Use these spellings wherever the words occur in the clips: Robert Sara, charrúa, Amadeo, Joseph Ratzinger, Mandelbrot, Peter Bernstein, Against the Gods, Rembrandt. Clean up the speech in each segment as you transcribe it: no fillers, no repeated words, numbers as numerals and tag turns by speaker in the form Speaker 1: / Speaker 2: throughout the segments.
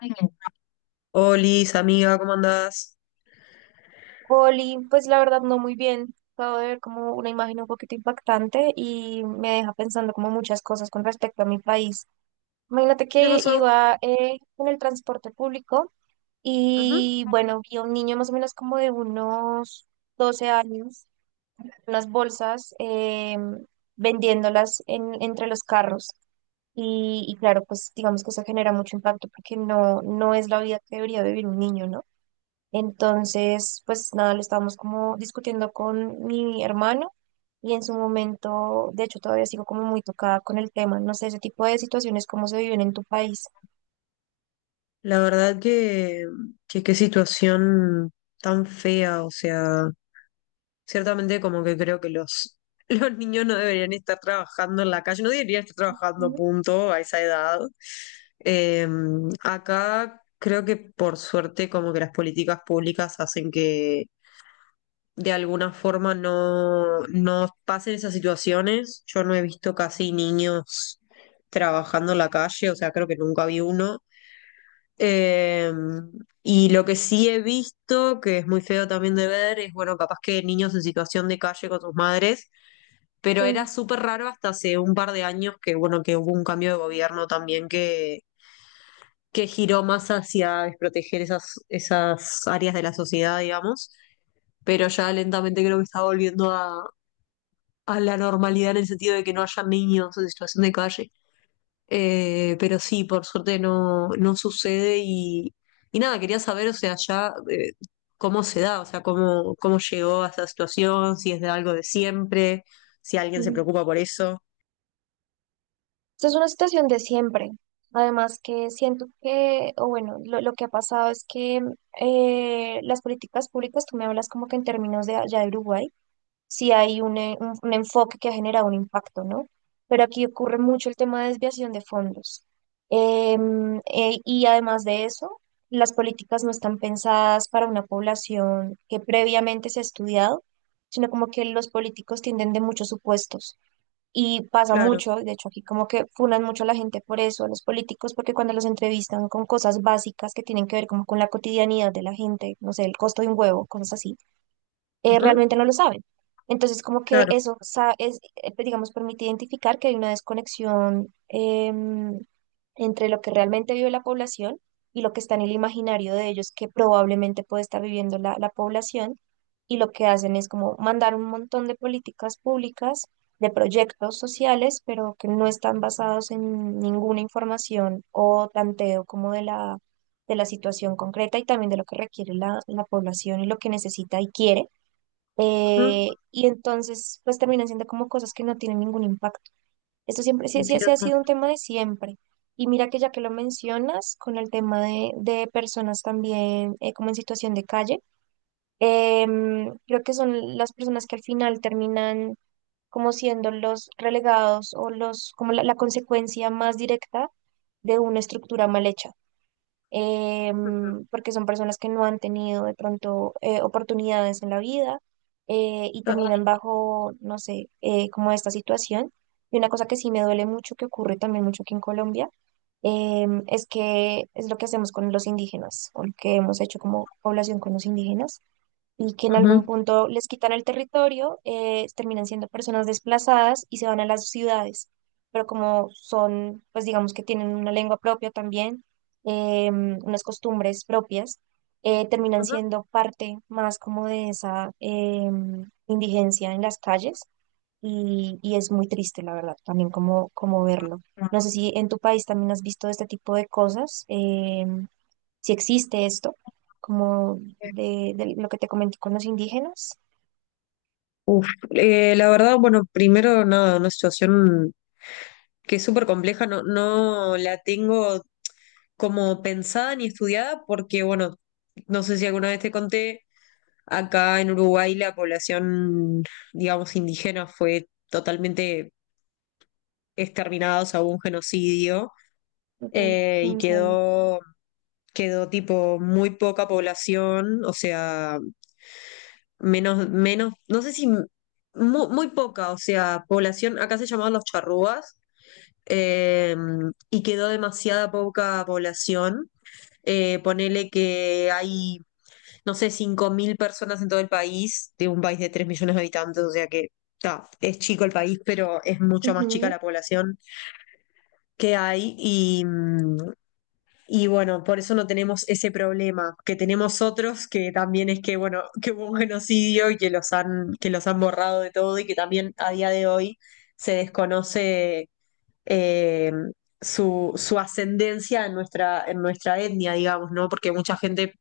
Speaker 1: Bien. Olis, amiga, ¿cómo andás?
Speaker 2: Oli, pues la verdad no muy bien. Acabo de ver como una imagen un poquito impactante y me deja pensando como muchas cosas con respecto a mi país. Imagínate
Speaker 1: ¿Qué te
Speaker 2: que
Speaker 1: pasó?
Speaker 2: iba en el transporte público
Speaker 1: Ajá.
Speaker 2: y bueno, vi a un niño más o menos como de unos 12 años, unas bolsas vendiéndolas entre los carros. Y claro, pues digamos que eso genera mucho impacto porque no es la vida que debería vivir un niño, ¿no? Entonces, pues nada, lo estábamos como discutiendo con mi hermano y en su momento, de hecho, todavía sigo como muy tocada con el tema. No sé, ese tipo de situaciones, cómo se viven en tu país.
Speaker 1: La verdad que qué situación tan fea, o sea, ciertamente como que creo que los niños no deberían estar trabajando en la calle, no deberían estar trabajando,
Speaker 2: Ujú.
Speaker 1: punto, a esa edad. Eh, Acá creo que por suerte como que las políticas públicas hacen que de alguna forma no pasen esas situaciones. Yo no he visto casi niños trabajando en la calle, o sea, creo que nunca vi uno. Eh, y lo que sí he visto, que es muy feo también de ver, es, bueno, capaz que niños en situación de calle con sus madres, pero era
Speaker 2: Sí.
Speaker 1: súper raro hasta hace un par de años bueno, que hubo un cambio de gobierno también que giró más hacia desproteger esas áreas de la sociedad, digamos, pero ya lentamente creo que está volviendo a la normalidad en el sentido de que no haya niños en situación de calle. Pero sí, por suerte no sucede y nada, quería saber, o sea, ya cómo se da, o sea, cómo llegó a esta situación, si es de algo de siempre, si alguien se
Speaker 2: Ujú.
Speaker 1: preocupa por eso.
Speaker 2: Esta es una situación de siempre. Además que siento que, o bueno, lo que ha pasado es que las políticas públicas, tú me hablas como que en términos de allá de Uruguay. Si hay un enfoque que ha generado un impacto, ¿no? Pero aquí ocurre mucho el tema de desviación de fondos. Y además de eso, las políticas no están pensadas para una población que previamente se ha estudiado, sino como que los políticos tienden de muchos supuestos. Y pasa
Speaker 1: Claro,
Speaker 2: mucho, de hecho aquí como que funan mucho a la gente por eso, a los políticos, porque cuando los entrevistan con cosas básicas que tienen que ver como con la cotidianidad de la gente, no sé, el costo de un huevo, cosas así
Speaker 1: ujú,
Speaker 2: realmente no lo saben. Entonces, como que
Speaker 1: claro,
Speaker 2: pues, digamos, permite identificar que hay una desconexión entre lo que realmente vive la población y lo que está en el imaginario de ellos que probablemente puede estar viviendo la población. Y lo que hacen es como mandar un montón de políticas públicas, de proyectos sociales, pero que no están basados en ninguna información o tanteo como de de la situación concreta y también de lo que requiere la población y lo que necesita y quiere.
Speaker 1: ujú,
Speaker 2: Y entonces, pues terminan siendo como cosas que no tienen ningún impacto. Esto siempre sí ha
Speaker 1: entiendo.
Speaker 2: sido un tema de siempre. Y mira que ya que lo mencionas, con el tema de personas también como en situación de calle, creo que son las personas que al final terminan como siendo los relegados o los, como la consecuencia más directa de una estructura mal hecha,
Speaker 1: Ujú,
Speaker 2: porque son personas que no han tenido de pronto oportunidades en la vida, y
Speaker 1: claro,
Speaker 2: terminan bajo, no sé, como esta situación. Y una cosa que sí me duele mucho, que ocurre también mucho aquí en Colombia, es que es lo que hacemos con los indígenas, o lo que hemos hecho como población con los indígenas y que en algún
Speaker 1: ujú,
Speaker 2: punto les quitan el territorio, terminan siendo personas desplazadas y se van a las ciudades. Pero como son, pues digamos que tienen una lengua propia también, unas costumbres propias, terminan
Speaker 1: ujú.
Speaker 2: siendo parte más como de esa indigencia en las calles y es muy triste, la verdad, también como, como verlo. No sé si en tu país también has visto este tipo de cosas. Si existe esto, como de lo que te comenté con los indígenas.
Speaker 1: Uf, la verdad, bueno, primero nada, una situación que es súper compleja, no la tengo como pensada ni estudiada porque, bueno, no sé si alguna vez te conté, acá en Uruguay la población, digamos, indígena fue totalmente exterminada, o sea, hubo un genocidio
Speaker 2: Ok,
Speaker 1: eh, y
Speaker 2: no sabía.
Speaker 1: quedó, quedó tipo muy poca población, o sea, no sé si muy poca, o sea, población, acá se llamaban los charrúas. eh, y quedó demasiada poca población ponele que hay, no sé, 5.000 personas en todo el país, de un país de 3.000.000 de habitantes, o sea que ta, es chico el país, pero es mucho más chica
Speaker 2: Ujú,
Speaker 1: la población que hay y bueno, por eso no tenemos ese problema que tenemos otros, que también es que, bueno, que hubo un genocidio y que los han borrado de todo y que también a día de hoy se desconoce. eh, su ascendencia en en nuestra etnia, digamos, ¿no? Porque mucha gente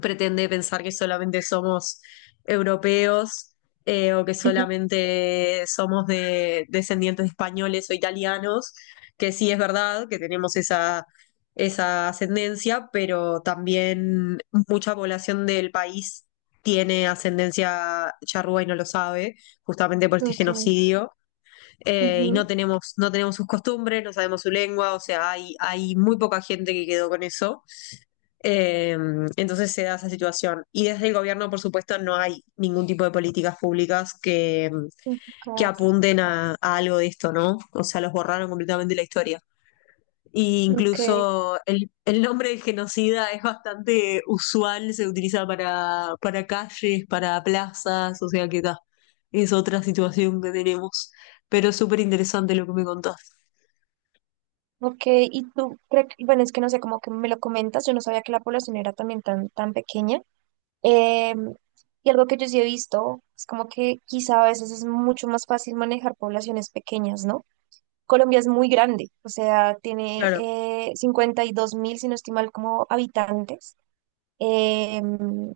Speaker 1: pretende pensar que solamente somos europeos, o que
Speaker 2: ujú.
Speaker 1: solamente somos de descendientes de españoles o italianos, que sí es verdad que tenemos esa ascendencia, pero también mucha población del país tiene ascendencia charrúa y no lo sabe, justamente por este
Speaker 2: Ok.
Speaker 1: genocidio.
Speaker 2: Ujú.
Speaker 1: No tenemos sus costumbres, no sabemos su lengua, o sea, hay muy poca gente que quedó con eso. Eh, entonces se da esa situación. Y desde el gobierno, por supuesto, no hay ningún tipo de políticas públicas que
Speaker 2: Ujucas.
Speaker 1: apunten a algo de esto, ¿no? O sea, los borraron completamente de la historia. E
Speaker 2: Ok.
Speaker 1: incluso el nombre del genocida es bastante usual, se utiliza para calles, para plazas, o sea que ta, es otra situación que tenemos. Pero es súper interesante lo que me contás.
Speaker 2: Ok. Y tú, creo que bueno, es que no sé, como que me lo comentas, yo no sabía que la población era también tan, tan pequeña. Em, y algo que yo sí he visto es como que quizá a veces es mucho más fácil manejar poblaciones pequeñas, ¿no? Colombia es muy grande, o sea, tiene 52.000, si no estoy mal, como habitantes. eh,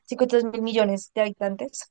Speaker 2: 52 mil millones de habitantes.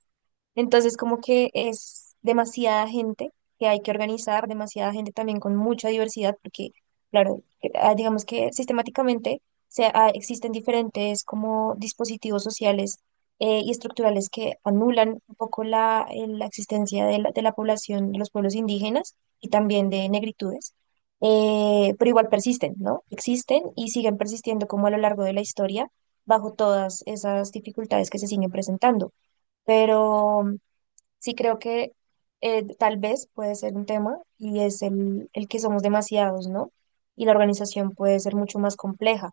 Speaker 2: Entonces, como que es demasiada gente que hay que organizar, demasiada gente también con mucha diversidad, porque, claro, que ah, digamos que sistemáticamente se, ah, existen diferentes como dispositivos sociales y estructurales que anulan un poco la existencia de de la población de los pueblos indígenas y también de negritudes, pero igual persisten, ¿no? Existen y siguen persistiendo como a lo largo de la historia bajo todas esas dificultades que se siguen presentando. Pero sí, creo que tal vez puede ser un tema y es el que somos demasiados, ¿no? Y la organización puede ser mucho más compleja.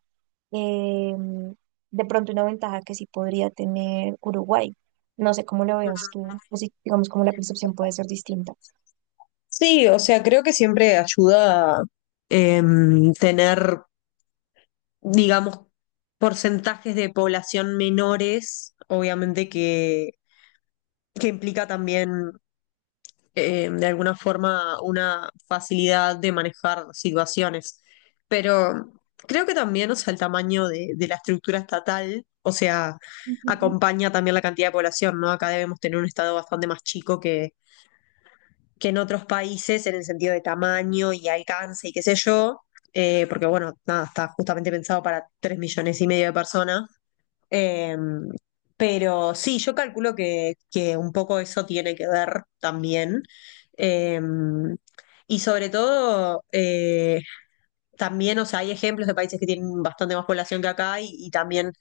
Speaker 2: Eh, de pronto una ventaja que sí podría tener Uruguay. No sé cómo lo veas tú, o si digamos cómo la percepción puede ser distinta.
Speaker 1: Sí, o sea, creo que siempre ayuda, tener, digamos, porcentajes de población menores, obviamente que implica también, de alguna forma, una facilidad de manejar situaciones. Pero creo que también, o sea, el tamaño de la estructura estatal, o sea,
Speaker 2: Ujú,
Speaker 1: acompaña también la cantidad de población, ¿no? Acá debemos tener un estado bastante más chico que en otros países en el sentido de tamaño y alcance y qué sé yo, porque bueno, nada, está justamente pensado para 3.500.000 de personas. Eh, pero sí, yo calculo que un poco eso tiene que ver también. Eh, y sobre todo, también, o sea, hay ejemplos de países que tienen bastante más población que acá y también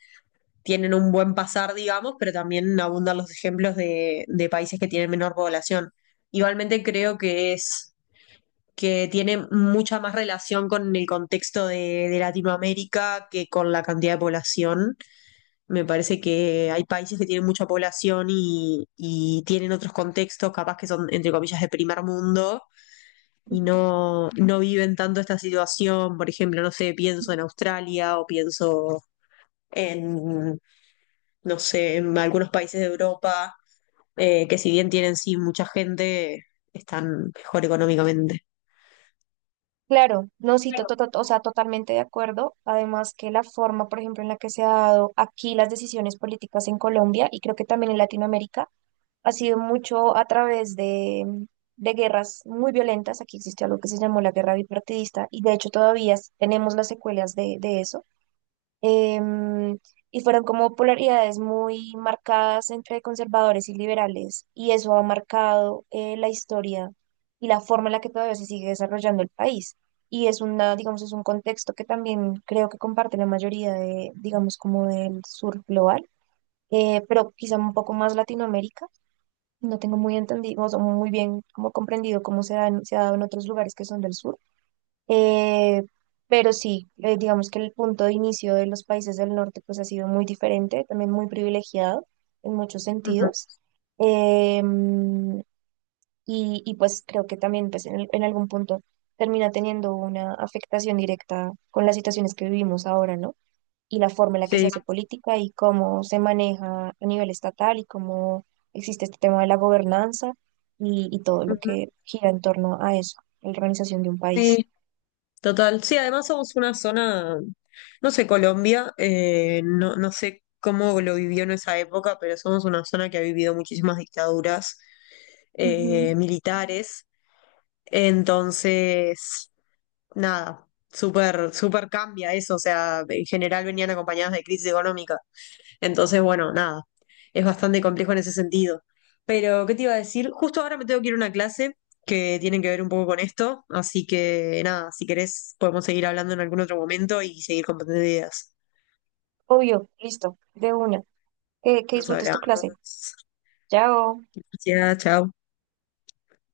Speaker 1: tienen un buen pasar, digamos, pero también abundan los ejemplos de países que tienen menor población. Igualmente creo que es que tiene mucha más relación con el contexto de Latinoamérica que con la cantidad de población. Me parece que hay países que tienen mucha población y tienen otros contextos, capaz que son, entre comillas, de primer mundo y
Speaker 2: ujú.
Speaker 1: no viven tanto esta situación. Por ejemplo, no sé, pienso en Australia o pienso en, no sé, en algunos países de Europa, que si bien tienen sí mucha gente, están mejor económicamente.
Speaker 2: Claro, no, sí, o sea, totalmente de acuerdo. Además que la forma, por ejemplo, en la que se ha dado aquí las decisiones políticas en Colombia y creo que también en Latinoamérica, ha sido mucho a través de, de guerras muy violentas. Aquí existió algo que se llamó la guerra bipartidista y de hecho todavía tenemos las secuelas de eso. Em, y fueron como polaridades muy marcadas entre conservadores y liberales y eso ha marcado la historia y la forma en la que todavía se sigue desarrollando el país. Y es una, digamos, es un contexto que también creo que comparte la mayoría de, digamos, como del sur global, pero quizá un poco más Latinoamérica. No tengo muy entendido, o sea, muy bien como comprendido cómo se ha dado en otros lugares que son del sur. Eh, pero sí, digamos que el punto de inicio de los países del norte pues ha sido muy diferente, también muy privilegiado en muchos
Speaker 1: Ujú.
Speaker 2: sentidos. Em, y, y, pues creo que también pues, en algún punto termina teniendo una afectación directa con las situaciones que vivimos ahora, ¿no? Y la forma en la que se
Speaker 1: Sí.
Speaker 2: hace política y cómo se maneja a nivel estatal y cómo existe este tema de la gobernanza y todo lo
Speaker 1: Ujú.
Speaker 2: que gira en torno a eso, la organización de un país.
Speaker 1: Sí, total, sí, además somos una zona, no sé, Colombia, no sé cómo lo vivió en esa época, pero somos una zona que ha vivido muchísimas dictaduras
Speaker 2: Ujú.
Speaker 1: militares, entonces, nada, súper, súper cambia eso, o sea, en general venían acompañadas de crisis económica. Entonces, bueno, nada, es bastante complejo en ese sentido. Pero ¿qué te iba a decir? Justo ahora me tengo que ir a una clase que tiene que ver un poco con esto, así que nada, si querés podemos seguir hablando en algún otro momento y seguir compartiendo ideas.
Speaker 2: Obvio, listo, de una. Que
Speaker 1: Nos
Speaker 2: disfrutes
Speaker 1: hablamos.
Speaker 2: tu clase. Chao.
Speaker 1: Gracias, chao.